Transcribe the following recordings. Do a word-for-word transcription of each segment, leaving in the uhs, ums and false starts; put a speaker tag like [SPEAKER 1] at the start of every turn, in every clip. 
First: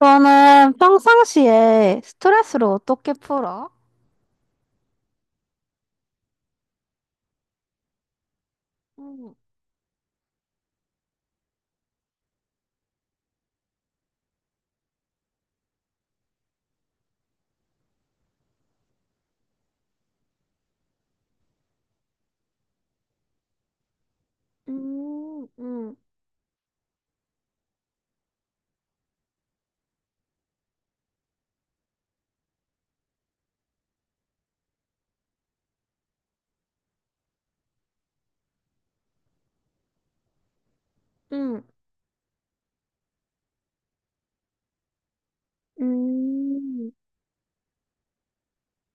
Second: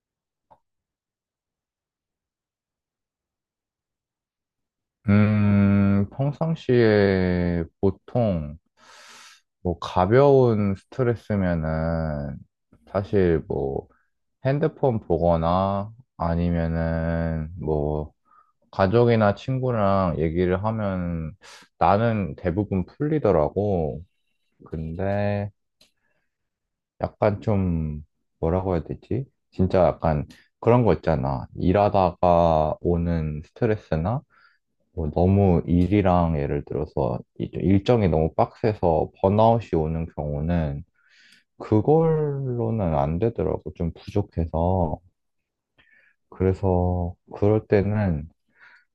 [SPEAKER 1] 너는 평상시에 스트레스를 어떻게 풀어?
[SPEAKER 2] 음, 평상시에 보통
[SPEAKER 1] 음,
[SPEAKER 2] 뭐 가벼운 스트레스면은 사실 뭐 핸드폰 보거나 아니면은 뭐 가족이나 친구랑 얘기를 하면 나는 대부분 풀리더라고.
[SPEAKER 1] 음,
[SPEAKER 2] 근데
[SPEAKER 1] 음,
[SPEAKER 2] 약간 좀 뭐라고 해야 되지? 진짜 약간 그런 거 있잖아. 일하다가 오는 스트레스나 뭐 너무 일이랑 예를 들어서 이- 일정이 너무 빡세서 번아웃이 오는 경우는
[SPEAKER 1] 음,
[SPEAKER 2] 그걸로는 안 되더라고. 좀 부족해서.
[SPEAKER 1] 음,
[SPEAKER 2] 그래서 그럴 때는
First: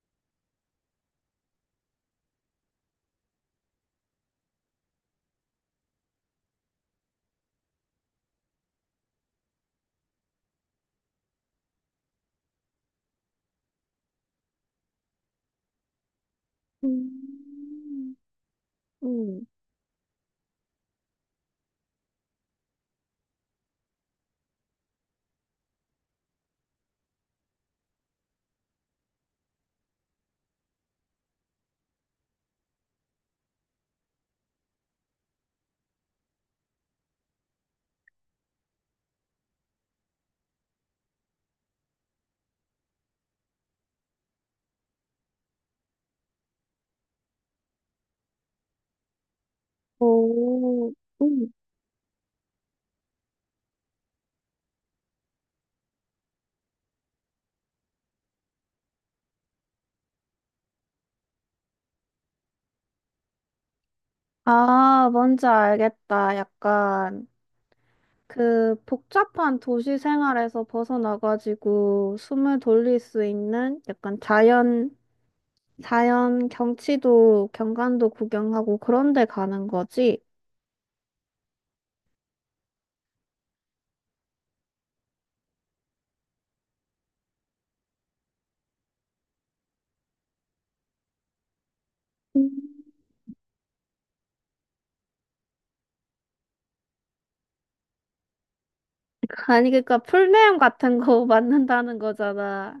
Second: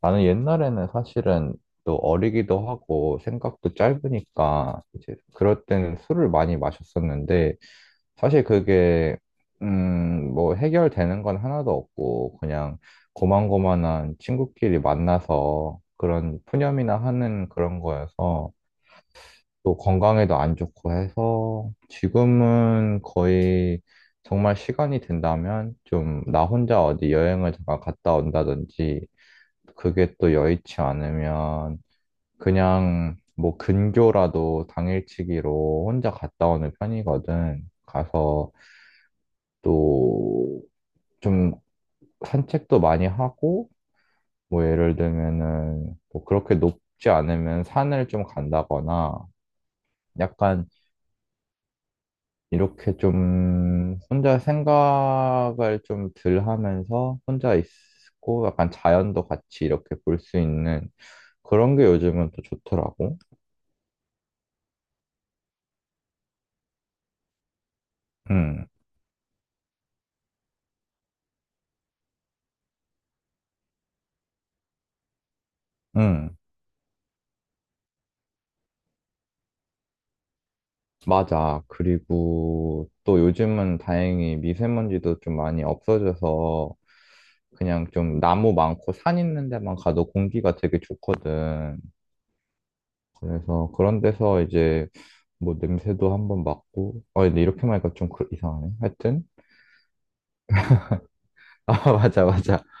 [SPEAKER 2] 나는 옛날에는 사실은 또 어리기도 하고 생각도 짧으니까 이제 그럴 때는 술을 많이 마셨었는데 사실 그게 음, 뭐 해결되는 건 하나도 없고 그냥 고만고만한 친구끼리 만나서 그런 푸념이나 하는 그런
[SPEAKER 1] 음,
[SPEAKER 2] 거여서
[SPEAKER 1] 음,
[SPEAKER 2] 또 건강에도 안 좋고 해서 지금은 거의 정말 시간이 된다면 좀 나 혼자 어디 여행을 잠깐 갔다 온다든지 그게 또 여의치 않으면 그냥 뭐 근교라도 당일치기로 혼자 갔다 오는 편이거든. 가서 또 좀 산책도 많이 하고 뭐 예를 들면은 뭐 그렇게 높지 않으면 산을 좀 간다거나 약간
[SPEAKER 1] 오, 음.
[SPEAKER 2] 이렇게 좀 혼자 생각을 좀 덜 하면서 혼자 있고 약간 자연도 같이 이렇게 볼 수 있는 그런 게 요즘은 또 좋더라고.
[SPEAKER 1] 아, 뭔지 알겠다. 약간
[SPEAKER 2] 응,
[SPEAKER 1] 그 복잡한 도시 생활에서 벗어나가지고 숨을 돌릴 수 있는 약간 자연,
[SPEAKER 2] 응.
[SPEAKER 1] 자연 경치도, 경관도 구경하고 그런 데 가는 거지?
[SPEAKER 2] 맞아. 그리고 또 요즘은 다행히 미세먼지도 좀 많이 없어져서 그냥 좀 나무 많고 산 있는 데만 가도 공기가 되게 좋거든. 그래서 그런 데서 이제 뭐 냄새도 한번 맡고. 아, 근데 이렇게 말하니까 좀 그- 이상하네. 하여튼.
[SPEAKER 1] 아니, 그러니까 풀네임 같은 거
[SPEAKER 2] 아,
[SPEAKER 1] 만든다는
[SPEAKER 2] 맞아, 맞아.
[SPEAKER 1] 거잖아.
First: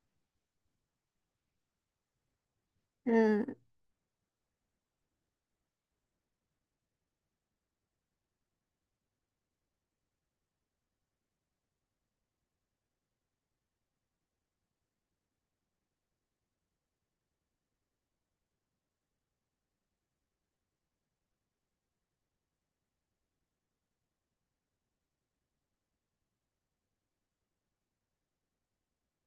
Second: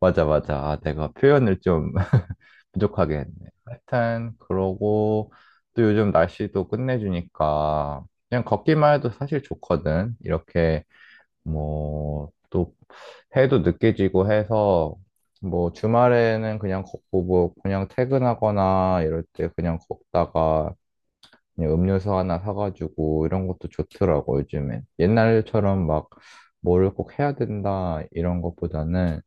[SPEAKER 2] 맞아, 맞아. 아, 내가 표현을 좀 부족하게 했네.
[SPEAKER 1] 응.
[SPEAKER 2] 하여튼, 그러고 또 요즘 날씨도 끝내주니까 그냥 걷기만 해도 사실 좋거든. 이렇게 뭐, 또, 해도 늦게 지고 해서, 뭐, 주말에는 그냥 걷고, 뭐, 그냥 퇴근하거나 이럴 때 그냥 걷다가, 그냥 음료수 하나 사가지고, 이런 것도 좋더라고, 요즘엔. 옛날처럼 막, 뭐를 꼭 해야 된다, 이런 것보다는,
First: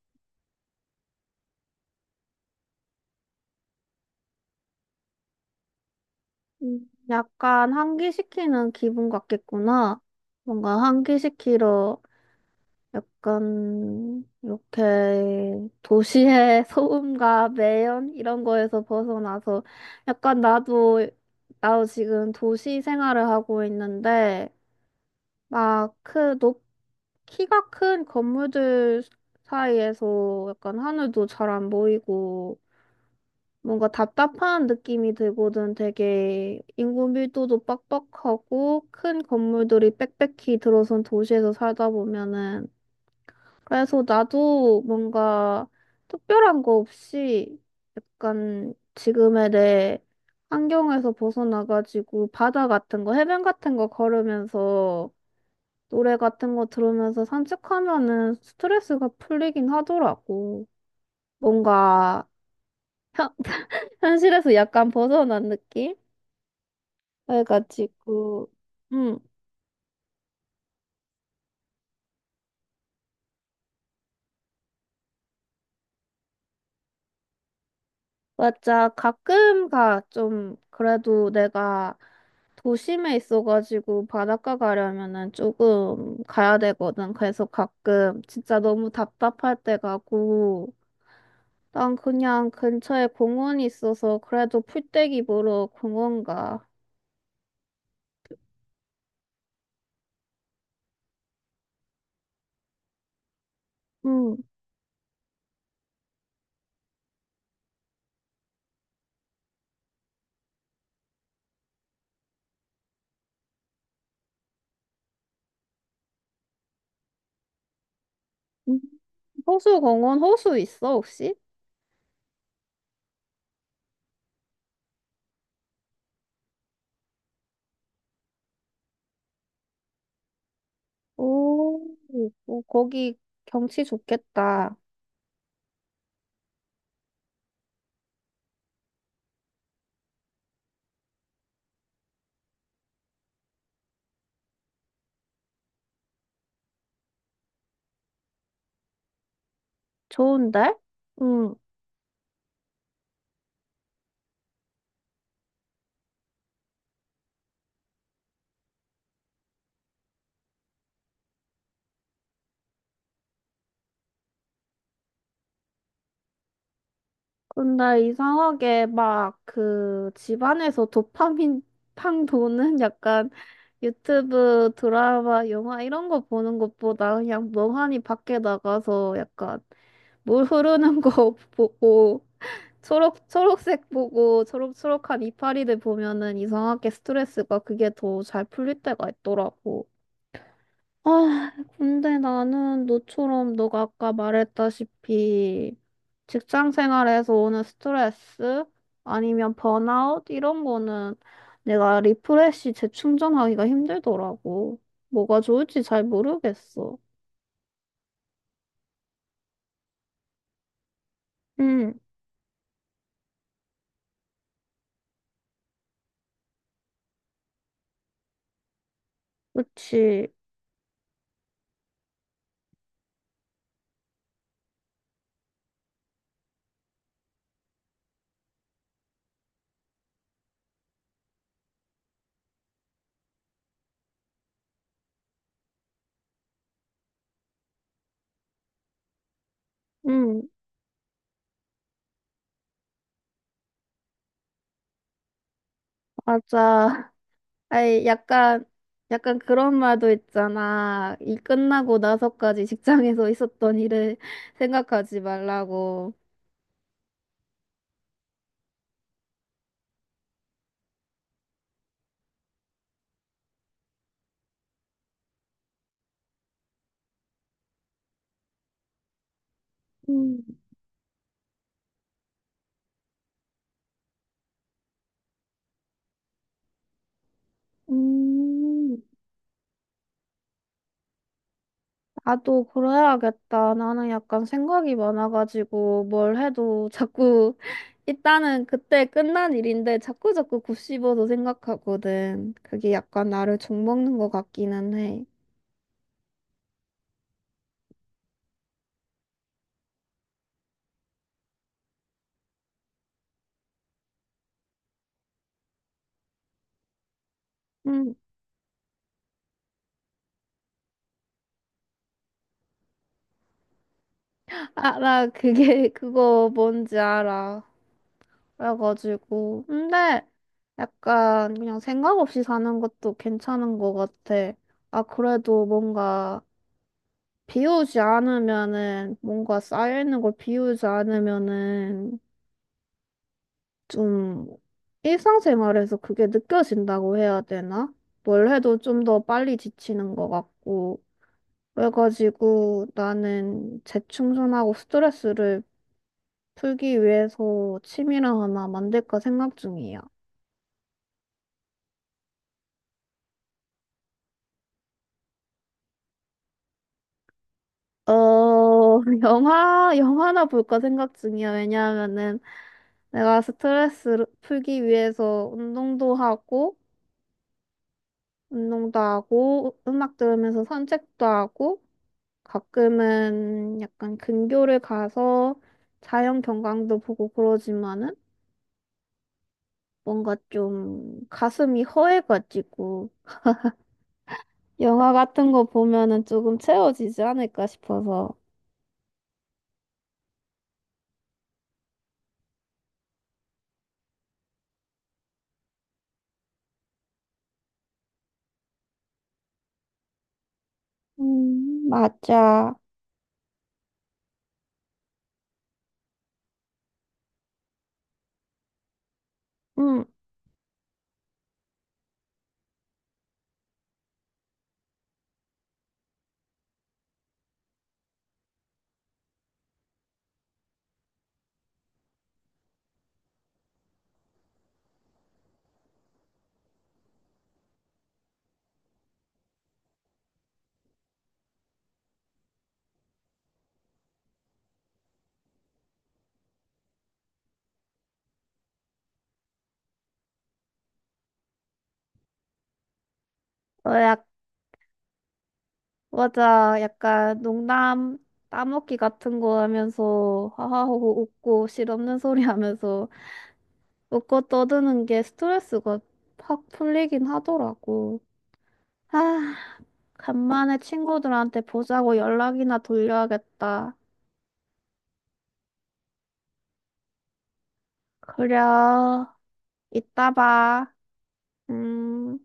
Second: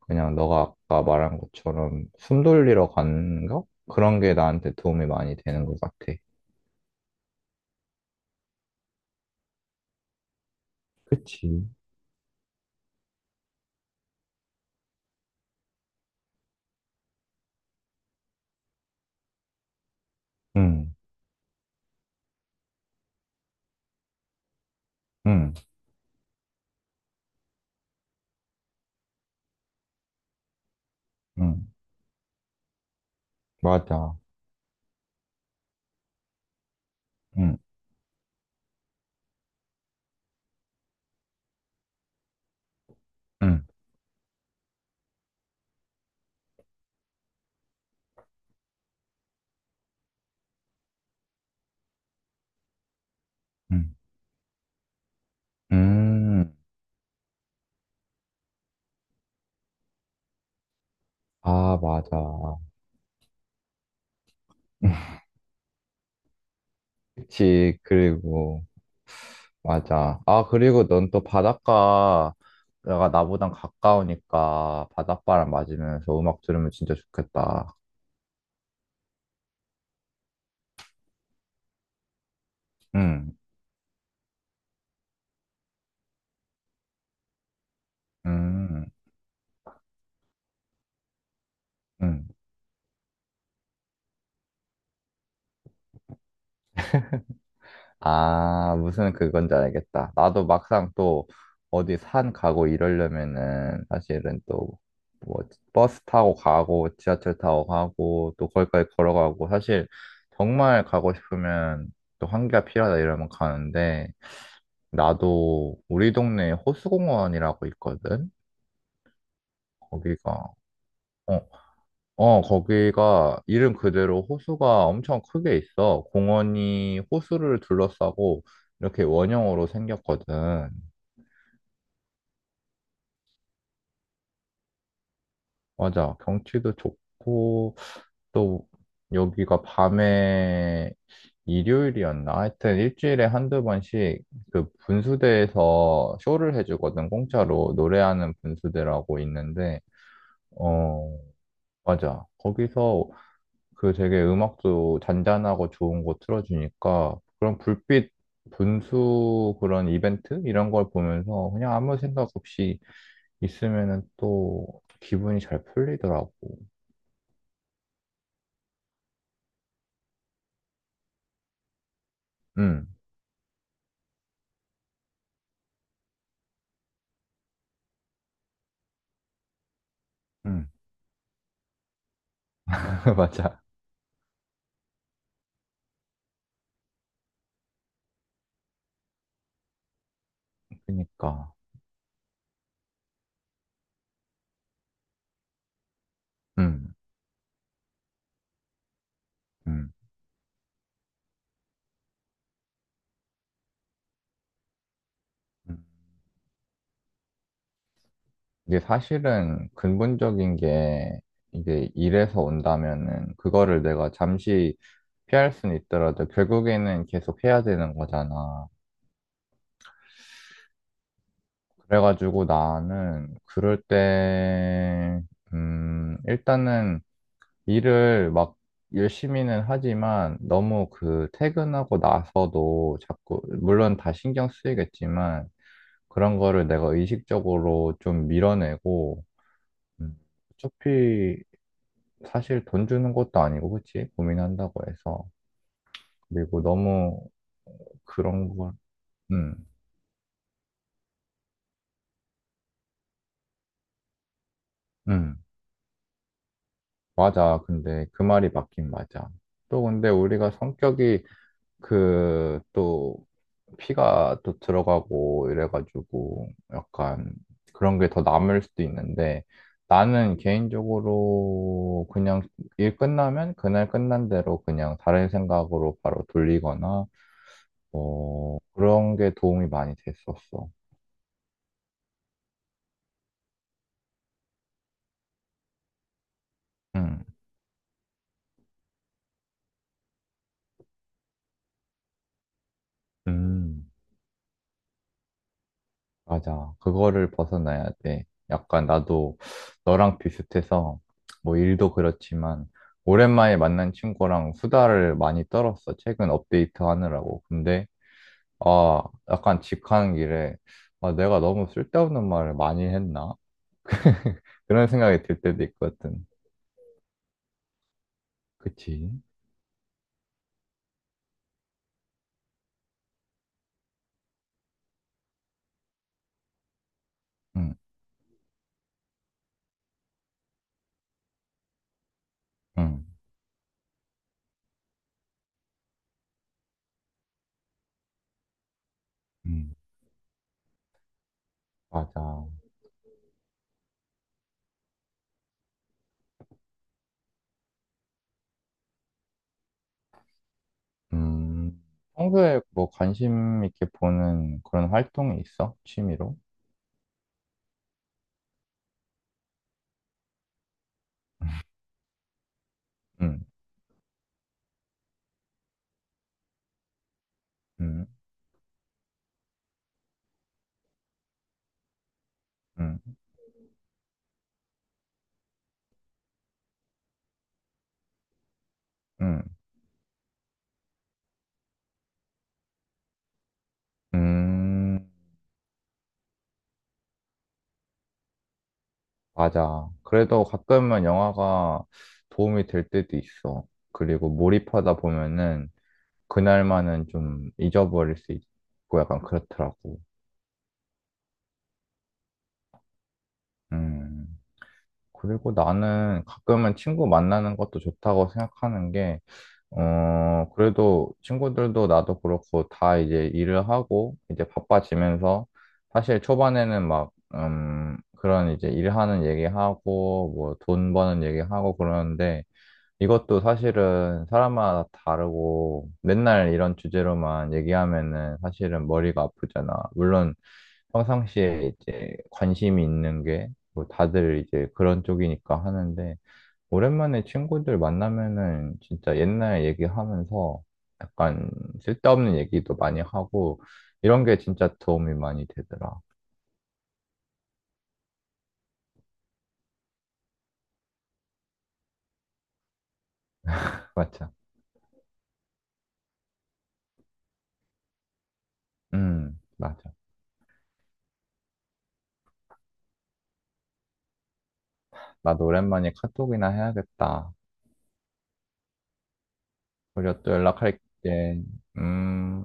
[SPEAKER 2] 그냥 너가 아까 말한 것처럼 숨 돌리러 가는 거? 그런 게 나한테 도움이 많이 되는 것 같아.
[SPEAKER 1] 음, 약간 환기시키는 기분 같겠구나. 뭔가
[SPEAKER 2] 그치.
[SPEAKER 1] 환기시키러 약간 이렇게 도시의 소음과 매연 이런 거에서 벗어나서 약간
[SPEAKER 2] 응,
[SPEAKER 1] 나도 나도 지금 도시 생활을 하고 있는데
[SPEAKER 2] 응,
[SPEAKER 1] 막 그 높 키가 큰 건물들 사이에서 약간 하늘도 잘
[SPEAKER 2] 응,
[SPEAKER 1] 안 보이고 뭔가
[SPEAKER 2] 맞아.
[SPEAKER 1] 답답한 느낌이 들거든. 되게 인구
[SPEAKER 2] 응,
[SPEAKER 1] 밀도도 빡빡하고 큰 건물들이 빽빽히 들어선 도시에서 살다 보면은.
[SPEAKER 2] 응,
[SPEAKER 1] 그래서 나도 뭔가 특별한 거 없이 약간 지금의 내 환경에서 벗어나가지고 바다 같은 거, 해변 같은 거
[SPEAKER 2] 응.
[SPEAKER 1] 걸으면서 노래
[SPEAKER 2] 음.
[SPEAKER 1] 같은 거 들으면서 산책하면은 스트레스가 풀리긴 하더라고.
[SPEAKER 2] 아,
[SPEAKER 1] 뭔가
[SPEAKER 2] 맞아.
[SPEAKER 1] 현, 현실에서 약간 벗어난 느낌?
[SPEAKER 2] 그치,
[SPEAKER 1] 그래가지고.
[SPEAKER 2] 그리고,
[SPEAKER 1] 음.
[SPEAKER 2] 맞아. 아, 그리고 넌 또 바닷가가 나보단 가까우니까 바닷바람 맞으면서 음악 들으면 진짜 좋겠다.
[SPEAKER 1] 맞아. 가끔가 좀, 그래도 내가 도심에
[SPEAKER 2] 응,
[SPEAKER 1] 있어가지고 바닷가 가려면은 조금 가야 되거든. 그래서 가끔 진짜
[SPEAKER 2] 응,
[SPEAKER 1] 너무 답답할 때 가고, 난
[SPEAKER 2] 응.
[SPEAKER 1] 그냥 근처에 공원이 있어서 그래도 풀떼기 보러 공원 가.
[SPEAKER 2] 아, 무슨 그건지 알겠다. 나도 막상 또 어디 산 가고 이러려면은
[SPEAKER 1] 응.
[SPEAKER 2] 사실은 또 뭐 버스 타고 가고 지하철 타고 가고 또 거기까지 걸어가고 사실 정말 가고 싶으면 또 환기가 필요하다 이러면 가는데 나도 우리 동네에 호수공원이라고 있거든?
[SPEAKER 1] 음. 호수 공원,
[SPEAKER 2] 거기가,
[SPEAKER 1] 호수 있어, 혹시?
[SPEAKER 2] 어, 어, 거기가 이름 그대로 호수가 엄청 크게 있어. 공원이 호수를 둘러싸고 이렇게 원형으로 생겼거든.
[SPEAKER 1] 오, 오, 거기 경치 좋겠다.
[SPEAKER 2] 맞아. 경치도 좋고, 또 여기가 밤에 일요일이었나? 하여튼 일주일에 한두 번씩 그 분수대에서 쇼를 해주거든. 공짜로 노래하는 분수대라고 있는데,
[SPEAKER 1] 좋은데?
[SPEAKER 2] 어,
[SPEAKER 1] 응.
[SPEAKER 2] 맞아. 거기서 그 되게 음악도 잔잔하고 좋은 거 틀어주니까 그런 불빛 분수 그런 이벤트 이런 걸 보면서 그냥 아무 생각 없이 있으면은 또 기분이 잘 풀리더라고.
[SPEAKER 1] 근데 이상하게 막 그 집안에서 도파민 팡 도는
[SPEAKER 2] 응,
[SPEAKER 1] 약간 유튜브 드라마, 영화 이런 거 보는 것보다 그냥 멍하니 밖에 나가서 약간 물
[SPEAKER 2] 응,
[SPEAKER 1] 흐르는 거 보고 초록,
[SPEAKER 2] 맞아.
[SPEAKER 1] 초록색 보고 초록초록한 이파리들 보면은 이상하게 스트레스가 그게 더 잘 풀릴 때가 있더라고. 아,
[SPEAKER 2] 그러니까,
[SPEAKER 1] 근데 나는 너처럼 너가 아까 말했다시피 직장
[SPEAKER 2] 응,
[SPEAKER 1] 생활에서 오는 스트레스 아니면
[SPEAKER 2] 응.
[SPEAKER 1] 번아웃 이런 거는 내가 리프레시 재충전하기가 힘들더라고. 뭐가
[SPEAKER 2] 응.
[SPEAKER 1] 좋을지 잘 모르겠어.
[SPEAKER 2] 이게 사실은 근본적인 게 이게
[SPEAKER 1] 응,
[SPEAKER 2] 일에서 온다면은 그거를 내가 잠시 피할 수는 있더라도 결국에는 계속 해야 되는 거잖아.
[SPEAKER 1] 그치.
[SPEAKER 2] 그래가지고 나는 그럴 때, 음, 일단은 일을 막 열심히는 하지만 너무 그 퇴근하고 나서도 자꾸, 물론 다 신경 쓰이겠지만 그런 거를 내가 의식적으로 좀 밀어내고, 음,
[SPEAKER 1] 응,
[SPEAKER 2] 어차피 사실 돈 주는 것도 아니고, 그치? 고민한다고 해서.
[SPEAKER 1] 맞아.
[SPEAKER 2] 그리고 너무
[SPEAKER 1] 아이,
[SPEAKER 2] 그런
[SPEAKER 1] 약간,
[SPEAKER 2] 걸,
[SPEAKER 1] 약간
[SPEAKER 2] 음,
[SPEAKER 1] 그런 말도 있잖아. 이 끝나고 나서까지 직장에서 있었던 일을 생각하지
[SPEAKER 2] 음,
[SPEAKER 1] 말라고.
[SPEAKER 2] 맞아. 근데 그 말이 맞긴 맞아. 또 근데 우리가 성격이 그 또 피가 또 들어가고 이래가지고 약간 그런 게 더 남을 수도 있는데 나는
[SPEAKER 1] 응.
[SPEAKER 2] 개인적으로 그냥 일 끝나면 그날 끝난 대로 그냥 다른 생각으로 바로 돌리거나 뭐
[SPEAKER 1] 음,
[SPEAKER 2] 그런 게 도움이 많이 됐었어.
[SPEAKER 1] 나도 그래야겠다. 나는 약간 생각이 많아가지고 뭘 해도
[SPEAKER 2] 음.
[SPEAKER 1] 자꾸 일단은 그때 끝난 일인데 자꾸 자꾸 곱씹어서 생각하거든. 그게 약간 나를
[SPEAKER 2] 음.
[SPEAKER 1] 종먹는 것 같기는 해.
[SPEAKER 2] 맞아. 그거를 벗어나야 돼. 약간 나도 너랑 비슷해서 뭐 일도 그렇지만 오랜만에 만난 친구랑 수다를 많이 떨었어. 최근 업데이트 하느라고. 근데
[SPEAKER 1] 음,
[SPEAKER 2] 아, 약간 집 가는 길에 아, 내가 너무 쓸데없는 말을 많이 했나? 그런
[SPEAKER 1] 아,
[SPEAKER 2] 생각이
[SPEAKER 1] 나
[SPEAKER 2] 들 때도
[SPEAKER 1] 그게
[SPEAKER 2] 있거든.
[SPEAKER 1] 그거 뭔지 알아.
[SPEAKER 2] 그치?
[SPEAKER 1] 그래가지고 근데 약간 그냥 생각 없이 사는 것도 괜찮은 것 같아. 아, 그래도 뭔가
[SPEAKER 2] 응,
[SPEAKER 1] 비우지 않으면은 뭔가 쌓여있는 걸 비우지 않으면은
[SPEAKER 2] 응,
[SPEAKER 1] 좀 일상생활에서 그게 느껴진다고 해야 되나? 뭘 해도 좀 더 빨리
[SPEAKER 2] 응.
[SPEAKER 1] 지치는 것 같고
[SPEAKER 2] 맞아.
[SPEAKER 1] 그래가지고 나는 재충전하고 스트레스를 풀기 위해서 취미를 하나 만들까 생각 중이야.
[SPEAKER 2] 음, 평소에 뭐 관심 있게 보는 그런 활동이 있어? 취미로?
[SPEAKER 1] 어, 영화, 영화나 볼까 생각 중이야. 왜냐하면은
[SPEAKER 2] 응,
[SPEAKER 1] 내가 스트레스 풀기 위해서 운동도 하고
[SPEAKER 2] 응,
[SPEAKER 1] 운동도 하고, 음악 들으면서 산책도 하고,
[SPEAKER 2] 응,
[SPEAKER 1] 가끔은 약간 근교를 가서 자연 경관도 보고 그러지만은
[SPEAKER 2] 응.
[SPEAKER 1] 뭔가 좀 가슴이 허해가지고
[SPEAKER 2] 음,
[SPEAKER 1] 영화 같은 거 보면은 조금 채워지지 않을까 싶어서.
[SPEAKER 2] 맞아. 그래도 가끔은 영화가 도움이 될 때도 있어. 그리고 몰입하다 보면은 그날만은 좀 잊어버릴 수 있고 약간 그렇더라고.
[SPEAKER 1] 음, 맞아.
[SPEAKER 2] 음. 그리고 나는 가끔은 친구 만나는 것도 좋다고 생각하는 게,
[SPEAKER 1] 음,
[SPEAKER 2] 어, 그래도 친구들도 나도 그렇고 다 이제 일을 하고 이제 바빠지면서 사실 초반에는 막, 음, 그런 이제 일하는 얘기하고 뭐 돈 버는 얘기하고 그러는데 이것도 사실은 사람마다 다르고 맨날 이런 주제로만 얘기하면은 사실은 머리가 아프잖아. 물론 평상시에 이제 관심이 있는 게 뭐 다들 이제 그런 쪽이니까 하는데 오랜만에 친구들 만나면은 진짜 옛날 얘기하면서 약간 쓸데없는 얘기도 많이 하고
[SPEAKER 1] 어,
[SPEAKER 2] 이런
[SPEAKER 1] 약,
[SPEAKER 2] 게 진짜 도움이 많이 되더라.
[SPEAKER 1] 맞아. 약간 농담 따먹기 같은 거 하면서 하하호호 웃고 실없는 소리 하면서
[SPEAKER 2] 맞아.
[SPEAKER 1] 웃고 떠드는 게 스트레스가 확 풀리긴 하더라고.
[SPEAKER 2] 음,
[SPEAKER 1] 아,
[SPEAKER 2] 맞아.
[SPEAKER 1] 간만에 친구들한테 보자고 연락이나 돌려야겠다.
[SPEAKER 2] 나도 오랜만에 카톡이나 해야겠다.
[SPEAKER 1] 그래,
[SPEAKER 2] 우리가
[SPEAKER 1] 이따
[SPEAKER 2] 또
[SPEAKER 1] 봐.
[SPEAKER 2] 연락할게.
[SPEAKER 1] 음.
[SPEAKER 2] 음.